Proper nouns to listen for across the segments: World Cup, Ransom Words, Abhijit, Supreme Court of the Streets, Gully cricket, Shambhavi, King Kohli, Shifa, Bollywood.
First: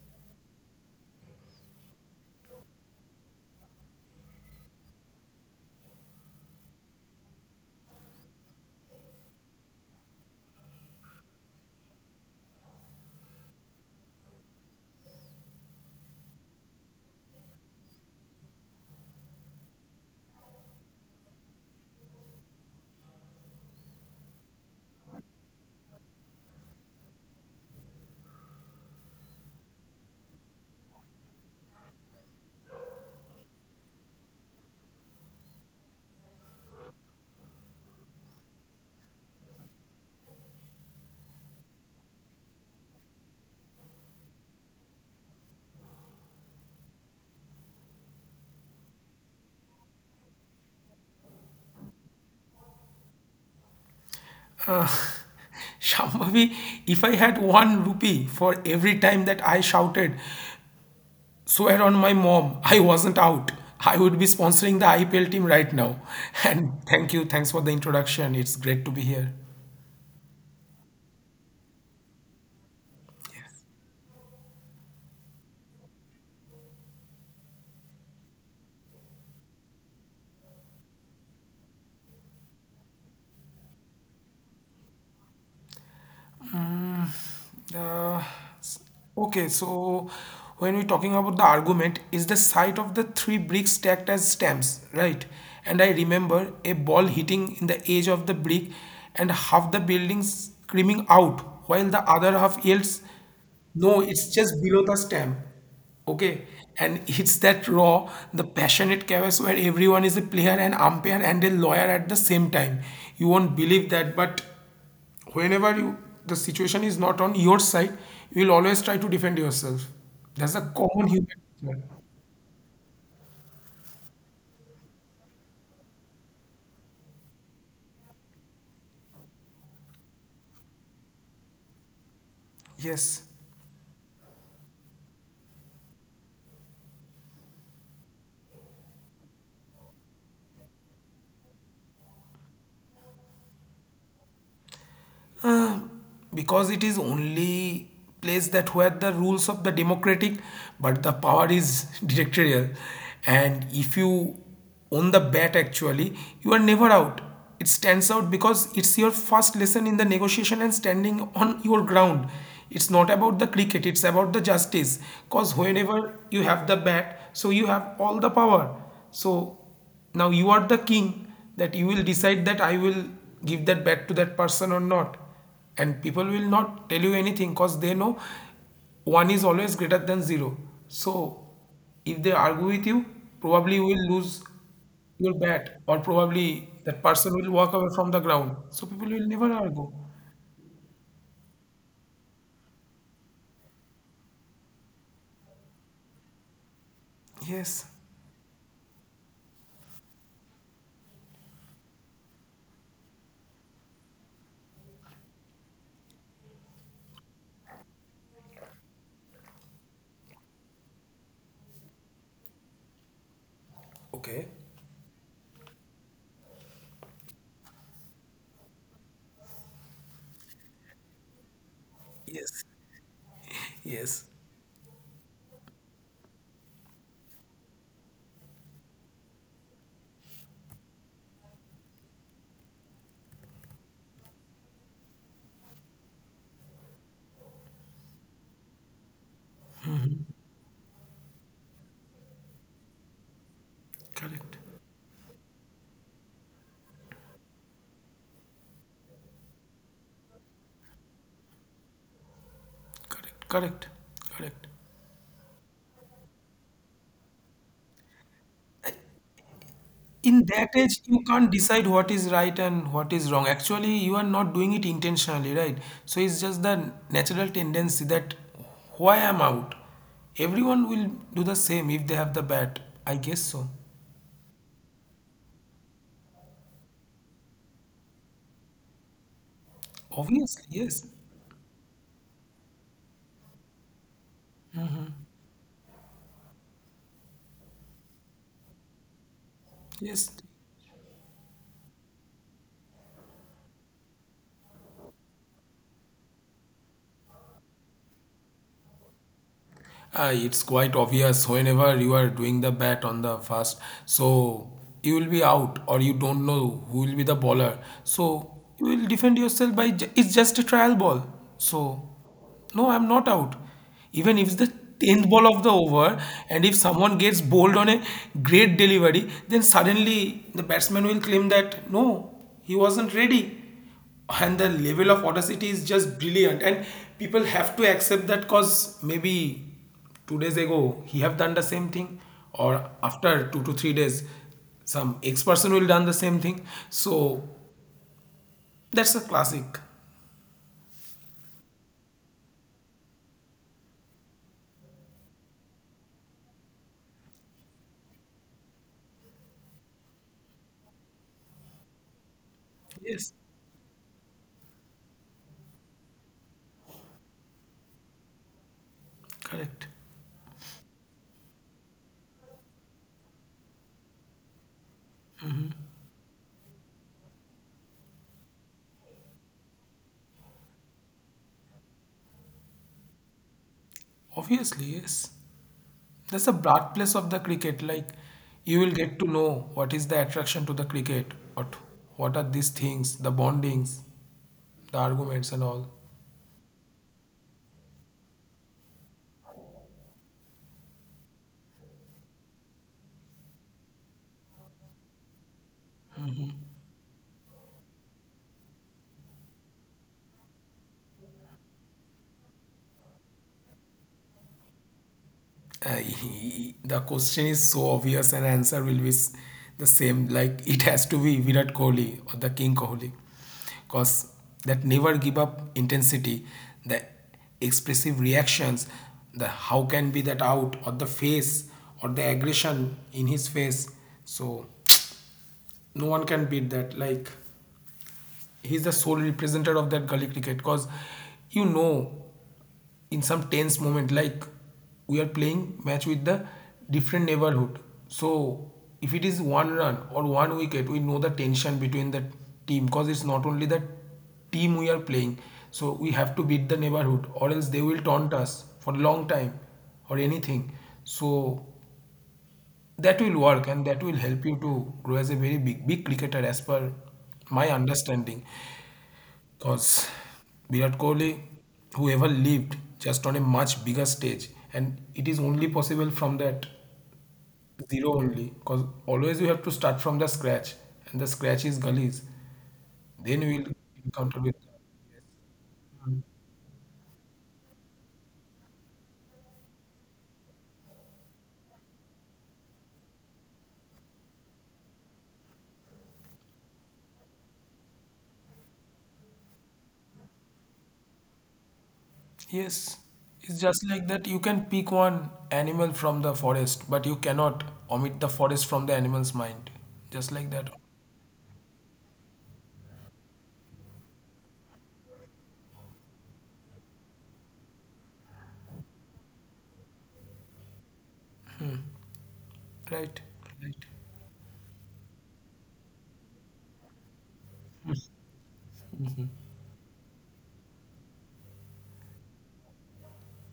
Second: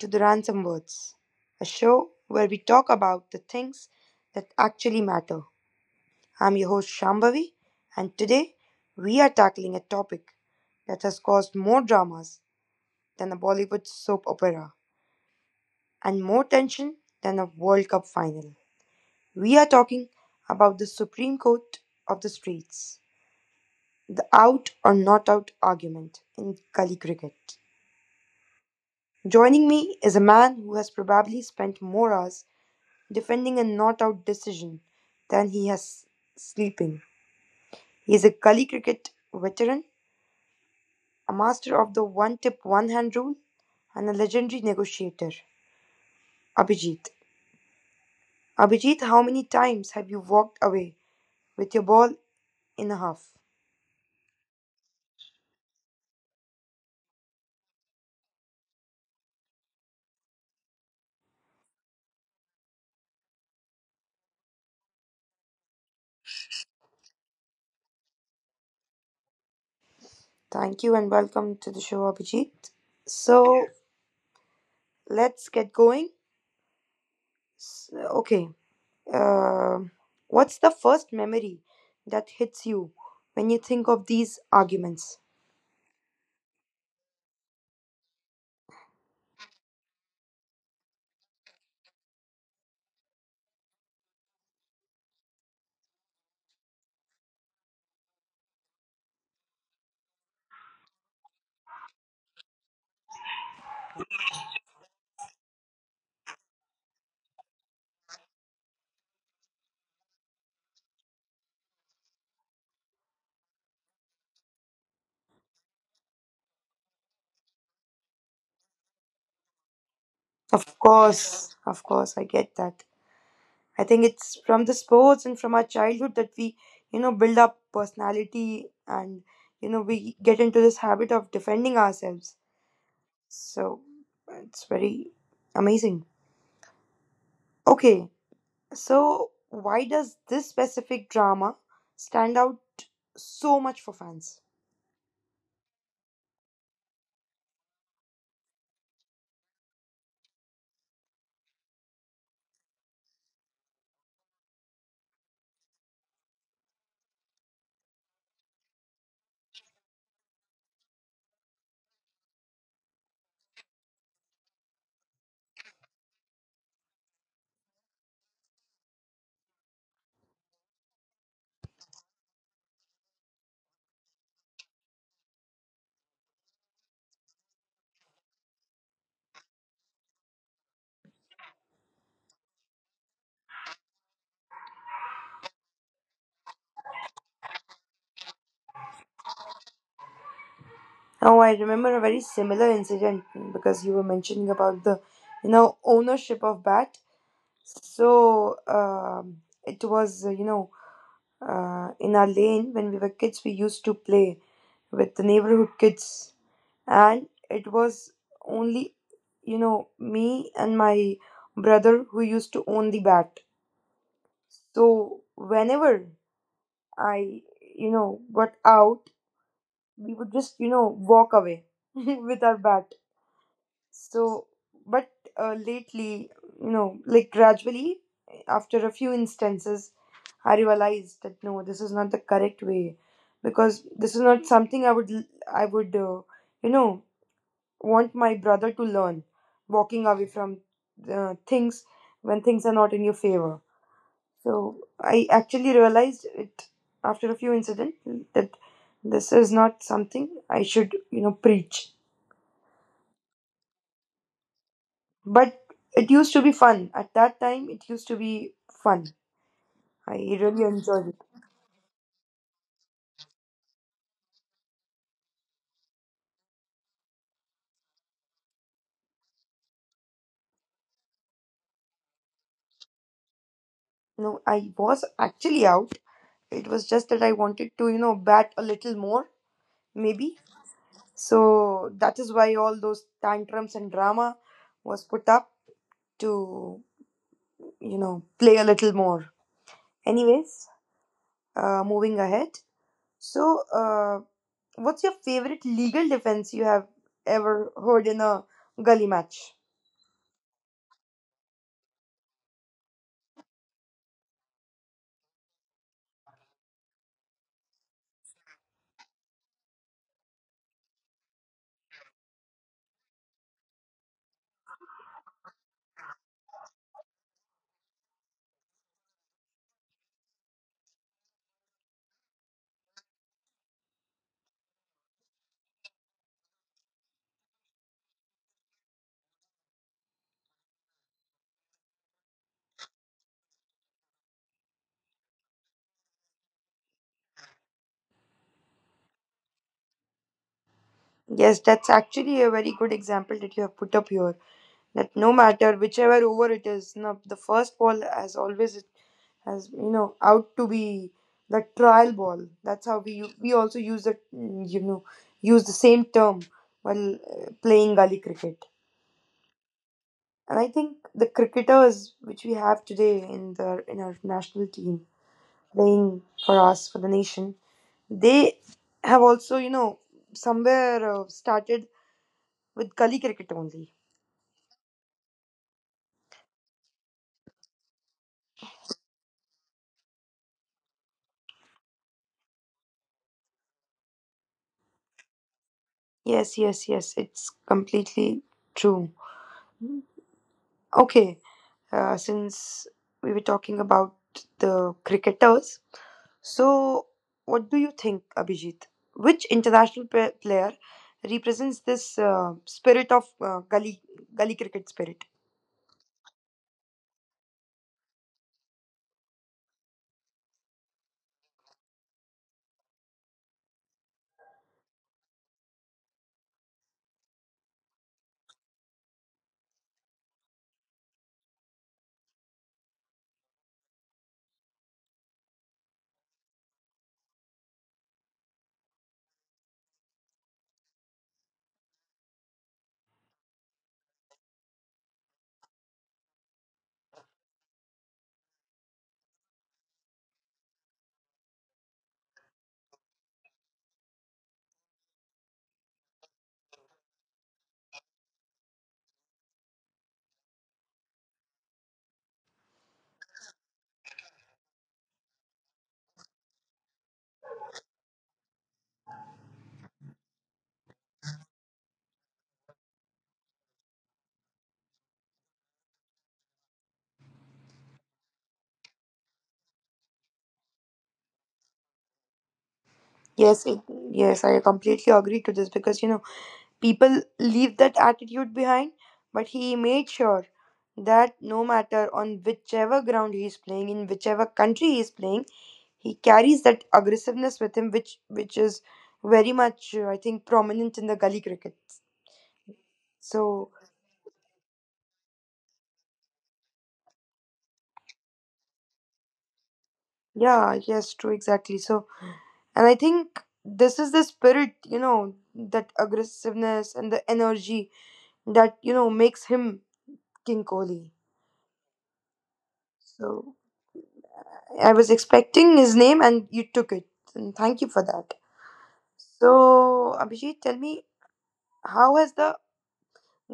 to the Ransom Words, a show where we talk about the things that actually matter. I'm your host, Shambhavi, and today we are tackling a topic that has caused more dramas than a Bollywood soap opera and more tension than a World Cup final. We are talking about the Supreme Court of the Streets, the out or not out argument in Gully cricket. Joining me is a man who has probably spent more hours defending a not out decision than he has sleeping. He is a gully cricket veteran, a master of the one tip one hand rule, and a legendary negotiator. Abhijit. Abhijit, how many times have you walked away with your ball in a half? Shambhavi, if I had one rupee for every time that I shouted, swear on my mom, I wasn't out, I would be sponsoring the IPL team right now. And thank you, thanks for the introduction. It's great to be here. Thank you and welcome to the show, Abhijit. So, let's get going. Okay, Uh, what's the first memory that hits you when you think of these arguments? Okay, so when we're talking about the argument, is the sight of the three bricks stacked as stamps, right? And I remember a ball hitting in the edge of the brick and half the building screaming out while the other half yells, no, it's just below the stamp. Okay, and it's that raw, the passionate chaos where everyone is a player, an umpire, and a lawyer at the same time. You won't believe that, but whenever you, the situation is not on your side, you will always try to defend yourself. That's a common human Of nature. course, I get that. I think it's from the sports and from our childhood that we build up personality and we get into this habit of defending ourselves. Yes, So it's very amazing. Okay, so why does this specific drama stand out so much for fans? because it is only place that where the rules of the democratic but the power is dictatorial, and if you own the bat actually, you are never out. It stands out because it's your first lesson in the negotiation and standing on your ground. It's not about the cricket, it's about the justice, because whenever you have the bat, so you have all the power. So now you are the king, that you will decide that I will give that back to that person or not. And people will not tell you anything because they know one is always greater than zero. So if they argue with you, probably you will lose your bet, or probably that person will walk away from the ground. So people will never argue. Oh, I remember a very similar incident because you were mentioning about the ownership of bat. Yes. So it was, in our lane when we were kids, we used to play with the neighborhood kids, and it was only me and my brother who used to own the bat. Okay. So whenever I got out, we would just walk away with our Yes. bat. Yes. So, but lately, gradually, after a few instances, I realized that no, this is not the correct way, because this is not something I would, uh, you know, want my brother to learn, walking away from things when things are not in your favor. Correct. So I actually realized it after a few incidents that this is not something I should preach. Correct. Correct. Correct. But it used to be fun. At that time, it used to be fun. I In really that age, enjoyed it. you can't decide what is right and what is wrong. Actually, you are not doing it intentionally, right? So it's just the natural tendency that why I'm out. Everyone will do the same if they have the bat. I guess so. No, I was actually out. It was just that I wanted to bat a little more, maybe. Obviously, yes. So that is why all those tantrums and drama was put up to play a little more. Yes. Anyways, moving ahead. So, what's your favorite legal defense you have ever heard in a gully match? It's quite obvious whenever you are doing the bat on the first. So you will be out or you don't know who will be the bowler. So you will defend yourself by it's just a trial ball. So no, I'm not out. Even if it's the 10th ball of the over and if someone gets bowled on a great delivery, then suddenly the batsman will claim that no, he wasn't ready, and the level of audacity is just brilliant, and people have to accept that cause maybe 2 days ago he have done the same thing, or after 2 to 3 days some x person will done the same thing. So that's a classic. Yes, that's actually a very good example that you have put up here. That no matter whichever over it is, no, the first ball has always has you know out to be the trial ball. That's how we Yes. u- we also use the use the same term while playing gully cricket. Correct. And I think the cricketers which we have today in the in our national team playing for us for the nation, they have also you know somewhere started with gully cricket only. Obviously, yes. That's the birthplace of the cricket, like you will get to know what is the attraction to the cricket, what are these things, the bondings, the arguments and all. Yes, yes, yes. It's completely true. Okay, since we were talking about the cricketers, so what do you think, Abhijit? Which international player represents this spirit of gully cricket spirit? uh, the question is so obvious and answer will be the same, like it has to be Virat Kohli or the King Kohli, because that never give up intensity, the expressive reactions, the how can be that out, or the face, or the aggression in his face. So no one can beat that, like he's the sole representative of that gully cricket. Because you know, in some tense moment, like we are playing match with the different neighborhood, so if it is one run or one wicket, we know the tension between the team, because it's not only the team we are playing. So we have to beat the neighborhood, or else they will taunt us for a long time or anything. So that will work, and that will help you to grow as a very big big cricketer, as per my understanding. Because Virat Kohli, whoever lived just on a much bigger stage, and it is only possible from that zero only. Because always you have to start from the scratch, and the scratch is gullies. Then you Yes, will it, encounter yes, with. I completely agree to this because you know people leave that attitude behind, but he made sure that no matter on whichever ground he is playing, in whichever country he is playing, he carries that aggressiveness with him, which is very much I think prominent in the gully cricket. Yes, it's So just like that. You can pick one animal from the forest, but you cannot omit the forest from the animal's mind. Just like that, yeah, yes, true, exactly. So and I think this is the spirit, you know, that aggressiveness and the energy that you know makes him King Kohli. right? So Right. I was expecting his name, and you took it, and thank you for that. So Abhijit, tell me, how has the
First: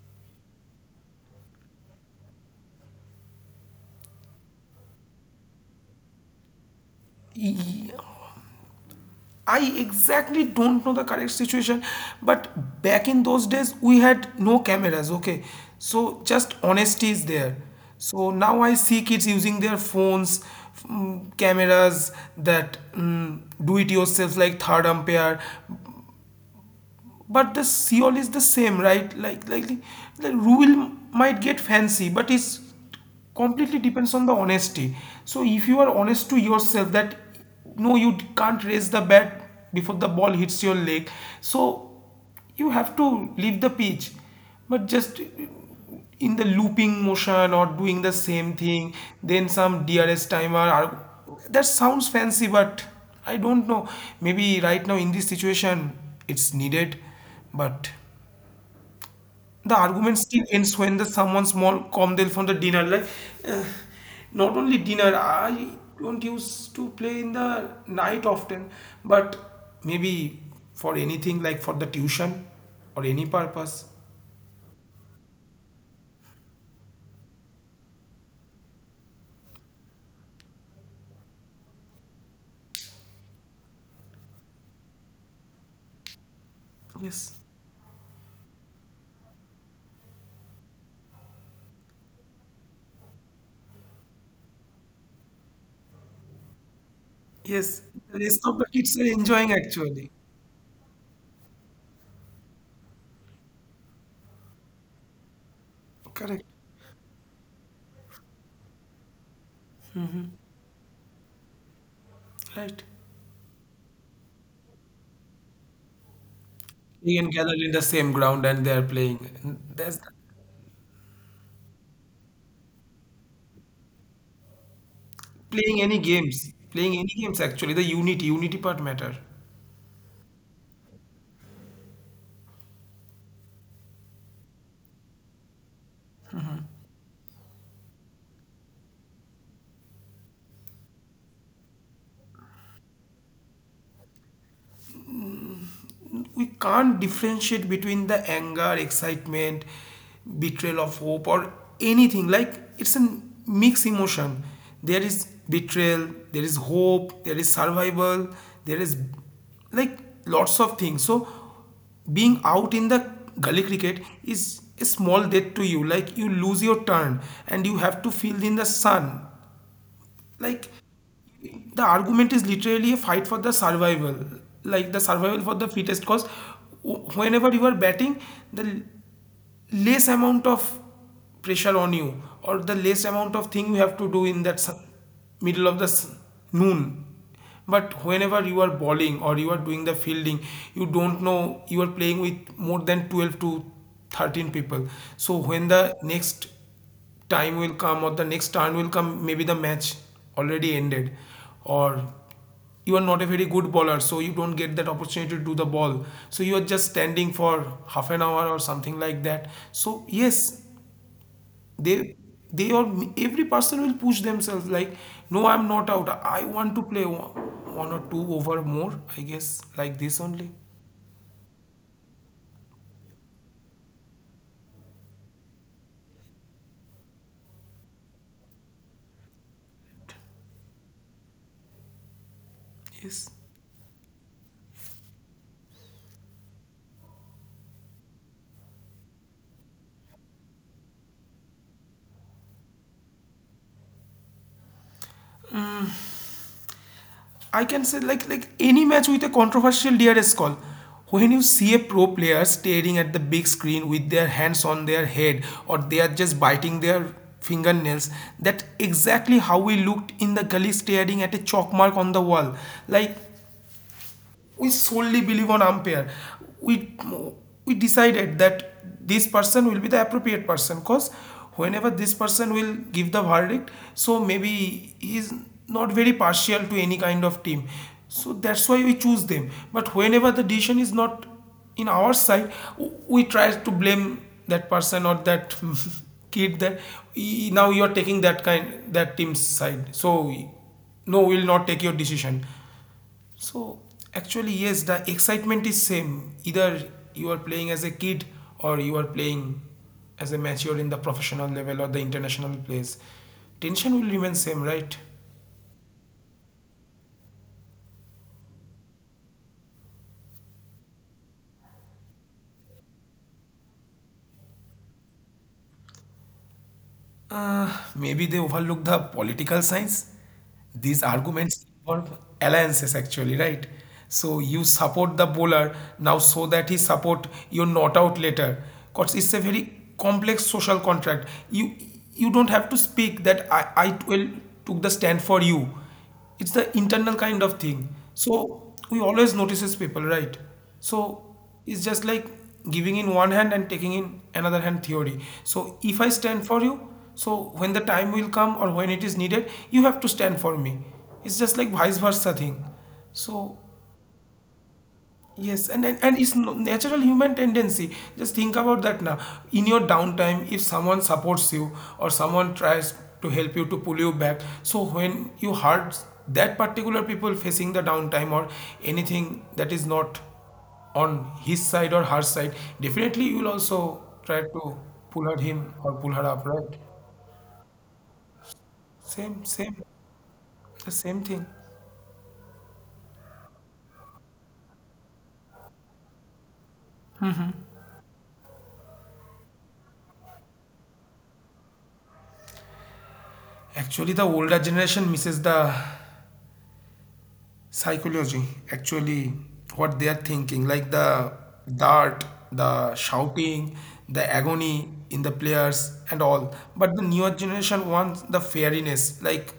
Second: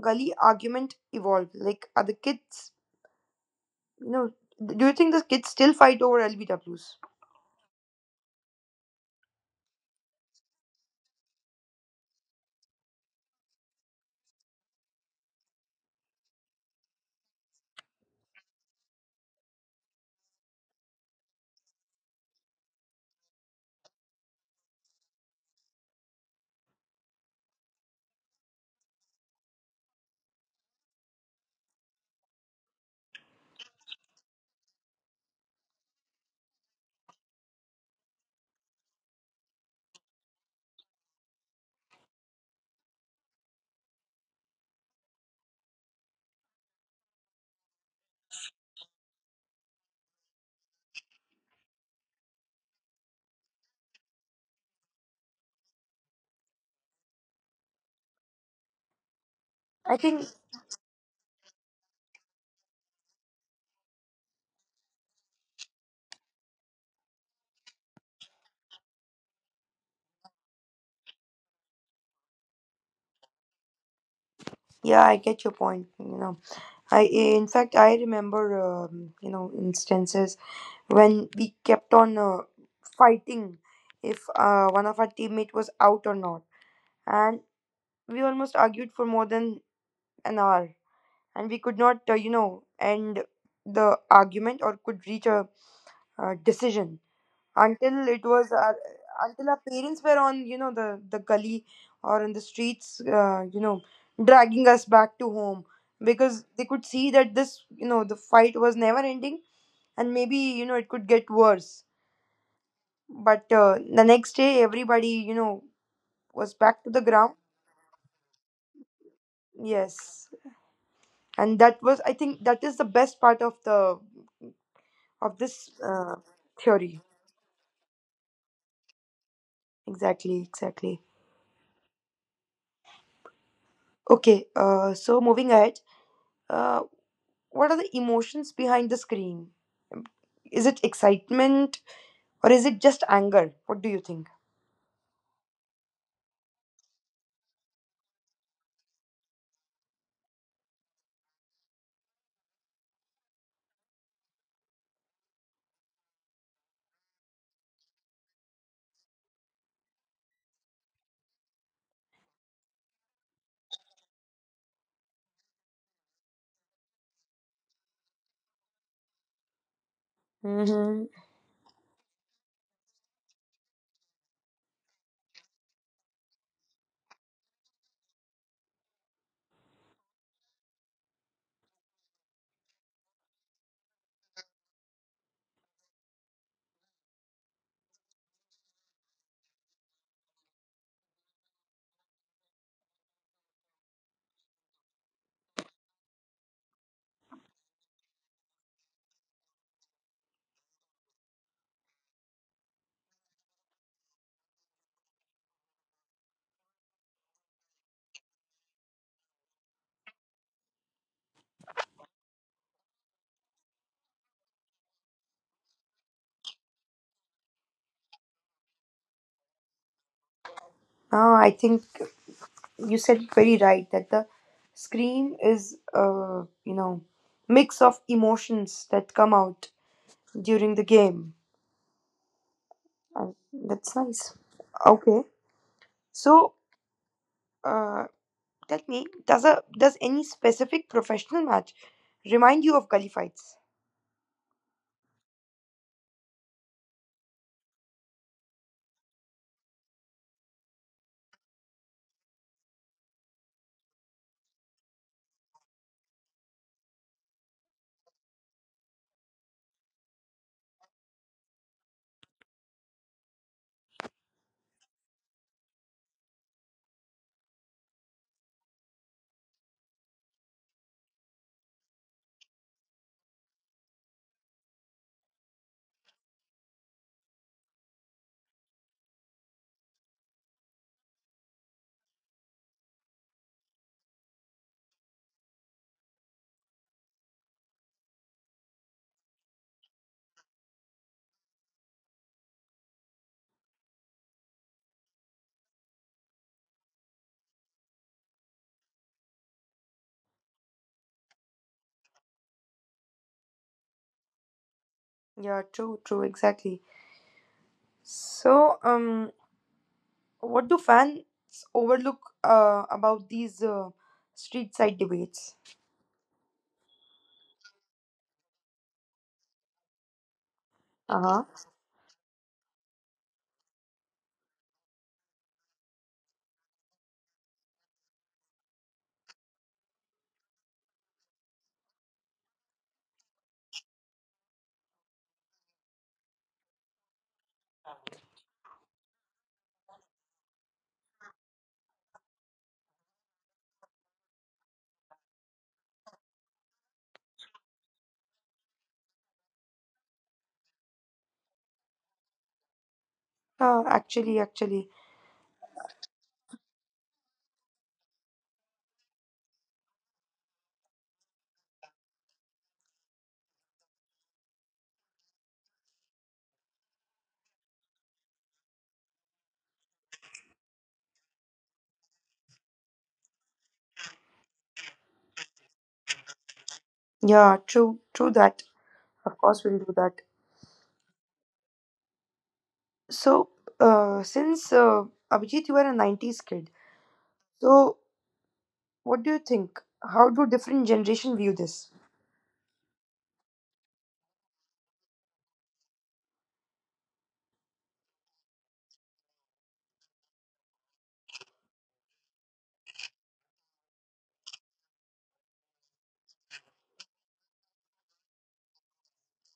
gully argument evolved? Like, are the kids. You know, do you think the kids still fight over LBWs? E- I exactly don't know the correct situation, but back in those days we had no cameras, okay? So just honesty is there. So now I see kids using their phones, cameras that do it yourself like third umpire, but the Seoul is the same, right? Like, the rule might get fancy, but it's completely depends on the honesty. So if you are honest to yourself, that no, you can't raise the bat before the ball hits your leg. So you have to leave the pitch, but just in the looping motion or doing the same thing, then some DRS timer or that sounds fancy, but I don't know, maybe right now in this situation it's needed. But the I argument think, still ends when the someone small come there from the dinner, like uh, not only dinner, I don't used to play in the night often, but maybe for anything, like for the tuition or any purpose. yeah, I get your point. You know, I in fact I remember you know instances when we kept on fighting if one of our teammate was out or not, Yes. and we almost argued for more than an hour, and we could not end the argument, or could reach a decision, Yes. until The it rest was of the kids are until enjoying our parents actually. were on you know the gully or in the streets dragging us back to home because Correct. they could see that this you know the fight was never ending and maybe you know it could get worse Right. but the next day everybody you know was back to the They can ground. gather in the same ground and they are playing, that's Yes, and that was I think that is the best part of the of this playing any games, playing theory. any games, actually the unity part matter. Exactly, exactly. Okay, so moving ahead uh, What are the emotions behind the screen? Is it excitement or is it just anger? What do you think? We can't differentiate between the anger, excitement, betrayal of hope, or anything. Like it's a mixed emotion. There is betrayal, there is hope, there is survival, there is, like, lots of things. So being out in the gully cricket is a small death to you. Like you lose your turn and you have to field in the sun. Like Mm-hmm. the argument is literally a fight for the survival, like the survival for the fittest, because whenever you are batting, the l- less amount of pressure on you, or the less amount of thing you have to do in that middle of the noon. But whenever you are bowling or you are doing the fielding, you don't know, you are playing with more than 12 to 13 people. So when the next time will come or the next turn will come, maybe the match already ended, or you are not a very good bowler so you don't get that opportunity to do the ball, so you are just standing for half an hour or something like that. So yes, they they are, every person will push themselves like no, I'm not out, I want to play one or two over more, I guess, like this only. No, I think you said it very right that the screen is, mix of emotions that come out during the game, Yes. and that's nice. Okay, so uh, tell me, does any specific professional match remind you of gully fights? I can say like any match with a controversial DRS call. When you see a pro player staring at the big screen with their hands on their head, or they are just biting their fingernails, that exactly how we looked in the gully staring at a chalk mark on the wall. Like we solely believe on umpire. we we decided that this person will be the appropriate person, because whenever this person will give the verdict, so maybe he is not very partial to any kind of team, so that's why we choose them. But whenever the decision is not in our side, we try to blame that person or that kid that, "Y- now you are taking that kind that team's side, so no, we will not take your decision." So actually, yes, the excitement is same. Either you are playing as a kid or you are playing as a mature in the professional level or the international place. Tension will remain same, right? Yeah, true, true, exactly. So, what do fans overlook about these street side debates? Uh, Maybe they overlook the political science. These Uh-huh. arguments involve alliances actually, right? So you support the bowler now so that he support you not out later. Cause it's a very complex social contract. You don't have to speak that I will took the stand for you. It's the internal kind of thing. So we always notices people, right? So it's just like giving in one hand and taking in another hand theory. So if I stand for you, so when the time will come or when it is needed, you have to stand for me. It's just like vice versa thing. So Uh, actually, actually, yes, and it's natural human tendency. Just think about that now. In your downtime, if someone supports you or someone tries to help you to pull you back, so when you hurt that particular people facing the downtime or anything that is not on his side or her side, definitely you will also try to pull her him or pull her up, right? yeah, true, true that. Of Same, course, same, we'll do that. the same thing. So, since Abhijit, you are a 90s kid, so what do you think? How do different generation view this? Actually, the older generation misses the psychology actually what they are thinking like the dart, the shouting, the agony in the players and all, but the newer generation wants the fairness like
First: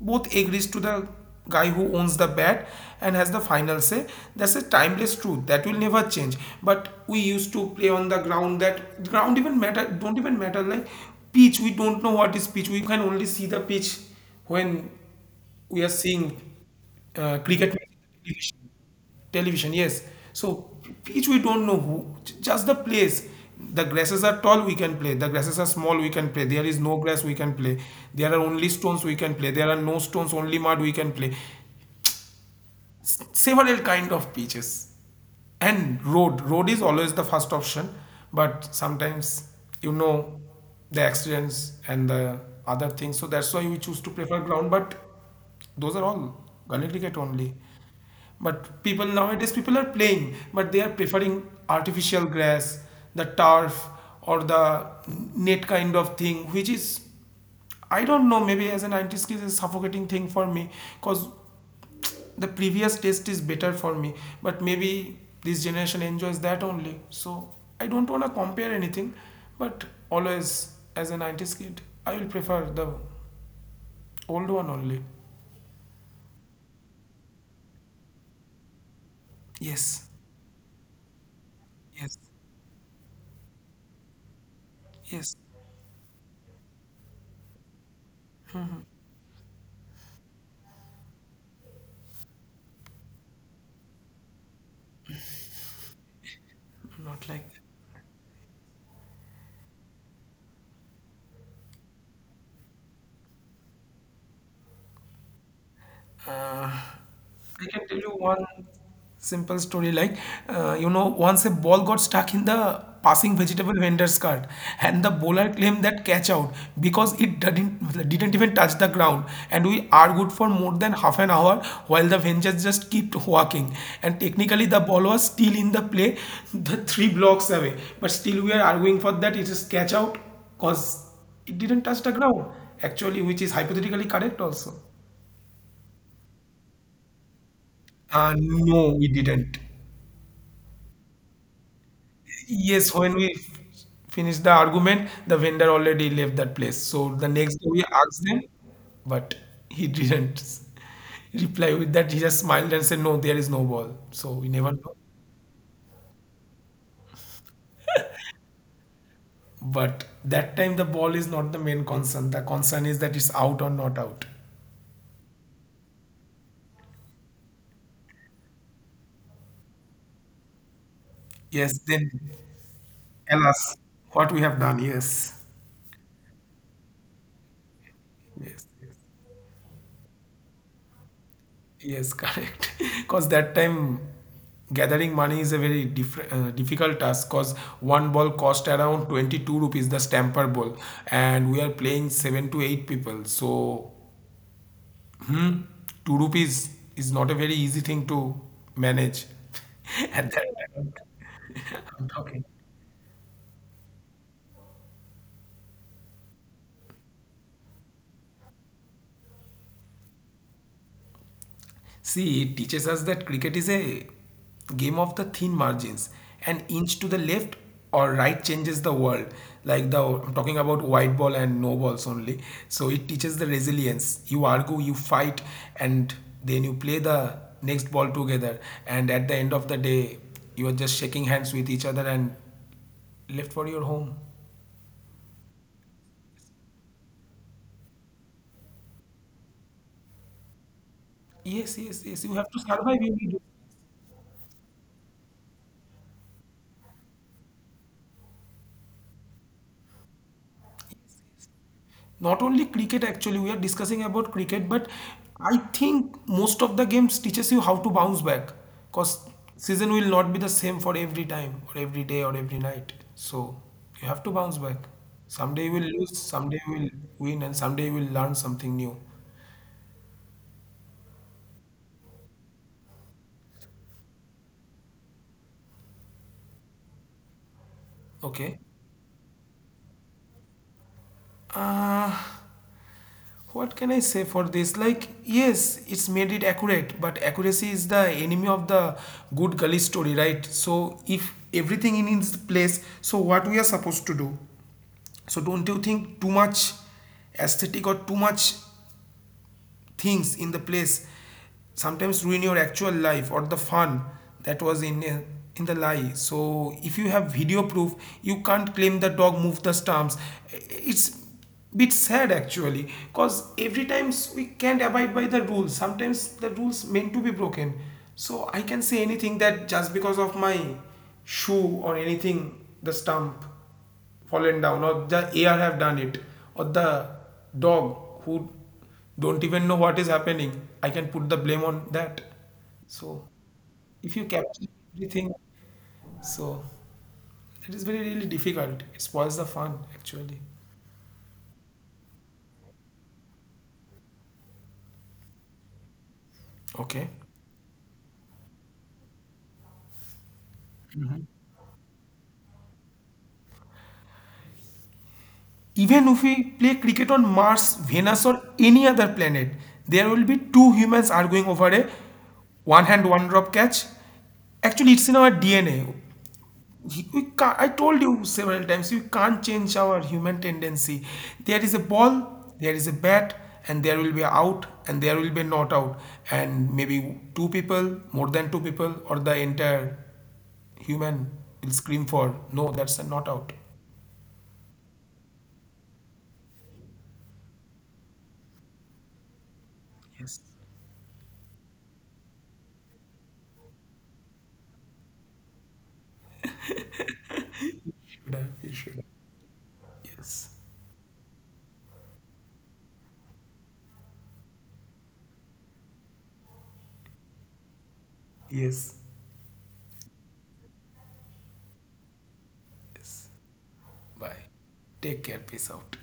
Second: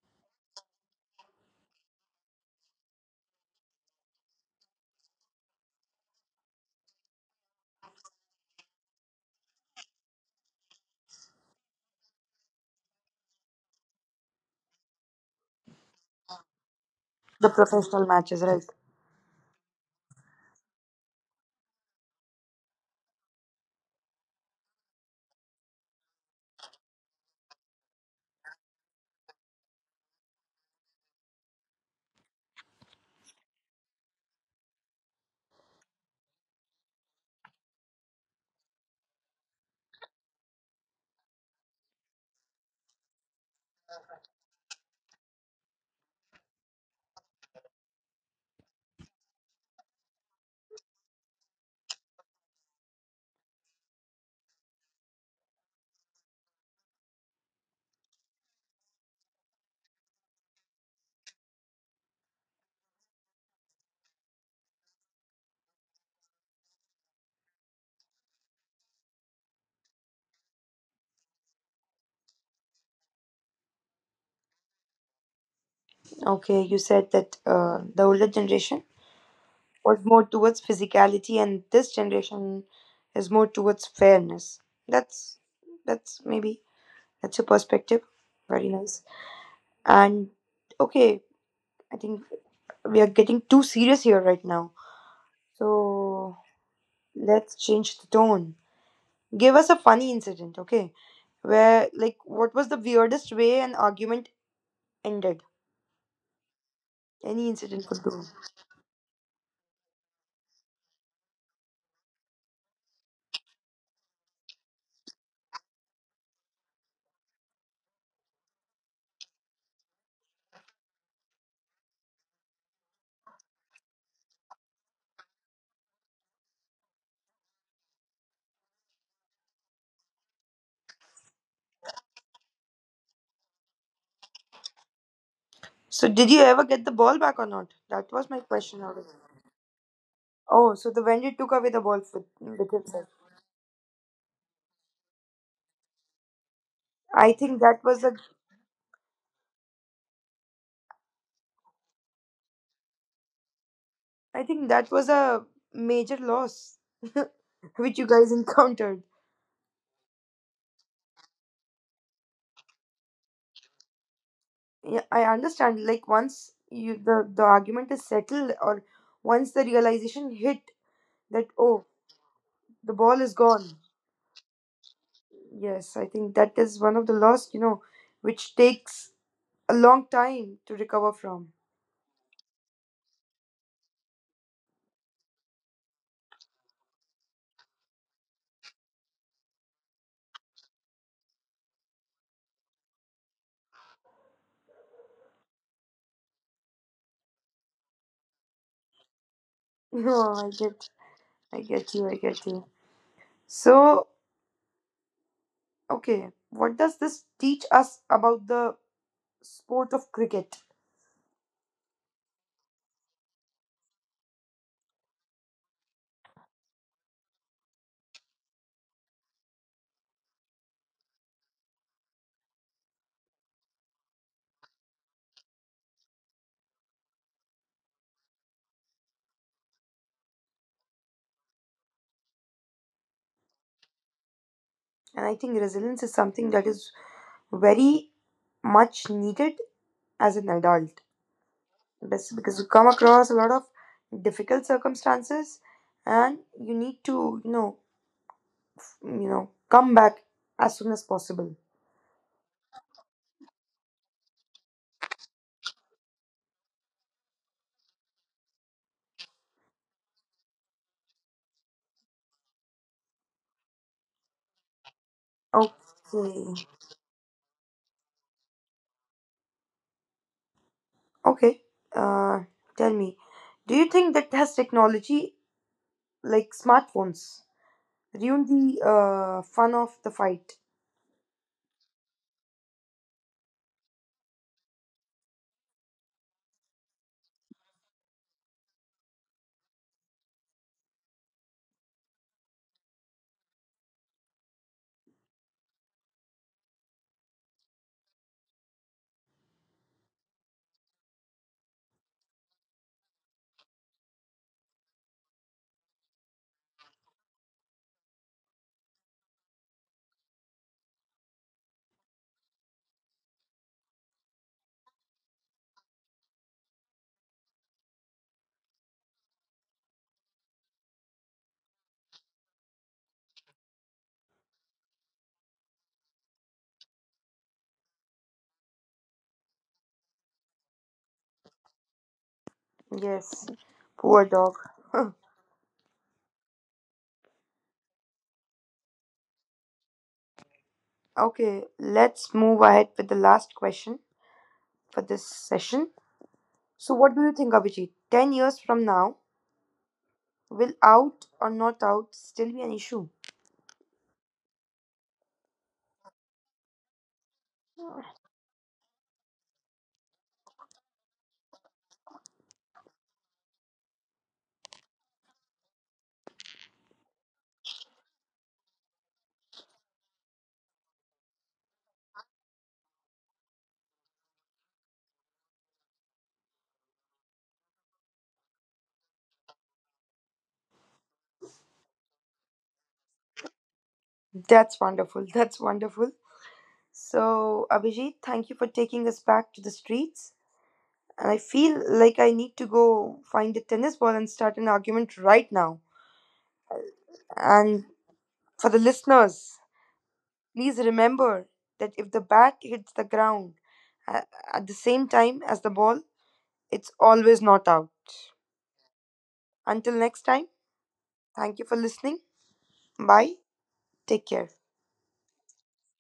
both agrees to the guy who owns the bat and has the final say. That's a timeless truth that will never change. But we used to play on the ground. That ground even matter, don't even matter. Like pitch, we don't know what is pitch. We can only see the pitch when we are seeing The cricket professional matches, match, right? television, yes. So pitch we don't know, who just the place. The grasses are tall, we can play. The grasses are small, we can play. There is no grass, we can play. There are only stones, we can play. There are no stones, only mud, we can play. Several kind of pitches. And road is always the first option, but sometimes, you know the accidents and the other things, so that's why we choose to prefer ground. But those are all gully cricket only. But people nowadays, people are playing, but they are preferring artificial grass, the turf or the net kind of thing, which is, I don't know, maybe as a 90s kid is a suffocating thing for me because the previous taste is better for me. But maybe this generation enjoys that only. So I don't wanna compare anything, but always as a 90s kid, I will prefer the old one only. Okay, you said that the older generation was Yes, more towards physicality, and this yes, generation is more towards fairness. yes. That's that's maybe That's your perspective. Very nice. And okay, I think we are getting too serious here right now. So Not like let's that. change the tone. Give us a funny incident, okay? Where, like, what was the weirdest way an argument ended? Uh, Any I incident can could tell you do. one simple story. Like, you know, once a ball got stuck in the passing vegetable vendor's cart, and the bowler claimed that catch out because it didn't even touch the ground, and we argued for more than half an hour while the vendors just kept walking, and technically the ball was still in the play, the three blocks away, but still we are arguing for that it is catch out because it didn't touch the ground actually, which is hypothetically correct also. So, did you ever get the ball back or not? That was my question. No, Out of we didn't. Oh, so the vendor took away the ball with Yes, himself. when we finished the argument, the vendor already left that place. So the I next think day that we was a, asked them, but he didn't reply with that. He just smiled and said, "No, there is no ball." So I we think never that know. was a major loss which you guys encountered. But that time the ball is not the main concern. The concern is that it's out or not out. Yeah, I understand. Like once you the argument is settled, or once the realization hit that Yes, oh then the ball is tell us gone. what we have done. Yes. Yes, I think that is one of the loss you know, which Yes, yes. takes a long time to recover from. Yes, correct. Because that time gathering money is a very difficult task because one ball cost around 22 rupees, the stamper ball, and we are playing seven to eight people. So, hmm, two rupees is not a very easy thing to manage at No, that time. I get I'm you, I talking. get you. So okay, what does this teach us about the sport of cricket? See, it teaches us that cricket is a game of the thin margins. An inch to the left or right changes the world. Like the, I'm talking about white ball and no balls only. So it teaches the resilience. You argue, you fight, and then you play the next ball together. And at the end of the day, you are just shaking hands with each other and left for your home. And I think resilience is something that is very much needed as an adult. Yes, yes, yes. You That's have to because you come survive. You across need. a lot of difficult circumstances and you need to come back as soon as possible. Not only cricket actually, we are discussing about cricket, but I think most of the games teaches you how to bounce back because season will not be the same for every time or every day or every night. So you have to bounce back. Someday you Okay. will lose, someday you will win, and someday you will learn something new. Okay. Uh, tell me, do you think that has technology like smartphones ruined Okay. the fun of the fight? Uh, What can I say for this? Like, yes, it's made it accurate, but accuracy is the enemy of the good gully story, right? So, if everything in its place, so what we are supposed to do? So, don't you think too much aesthetic or too much things in the place sometimes ruin your actual life or the fun that was in the lie. So if you have video proof, you can't claim the dog moved the stumps. It's bit sad actually, because every times we can't abide by the rules. Sometimes the rules meant to be broken. So I can say anything, that just because of my shoe or anything the stump fallen down, or the air have done it, or the dog, who don't even know what is happening, I can put the blame on that. So Yes. if you Poor dog. capture everything, so it is very really difficult. It spoils the fun actually. Okay, let's move ahead with the last question for this session. So, Okay. what do you think, Abhijit? 10 years from now, will out or not out still be an issue? Even if we play cricket on Mars, Venus, or any other planet, there will be two humans arguing over a one hand, one drop catch. Actually, it's in our DNA. You can't, I told you several times, you can't change our human tendency. There is a ball, there is a bat, and there will be out, and there will be not out, and maybe two people, more than two people, or the entire human will scream for no, that's a not out. That's wonderful. That's wonderful. So, Abhijit, thank you for taking us back to the streets. And I feel like I need to go find a tennis ball and start an argument right now. And Should I? You for the should. listeners, Yes. please remember that if the bat hits the ground a- at the same time as the ball, it's always not out. Yes. Until next time, thank you for listening. Yes. Bye. Take Bye. care. Take care. Peace out.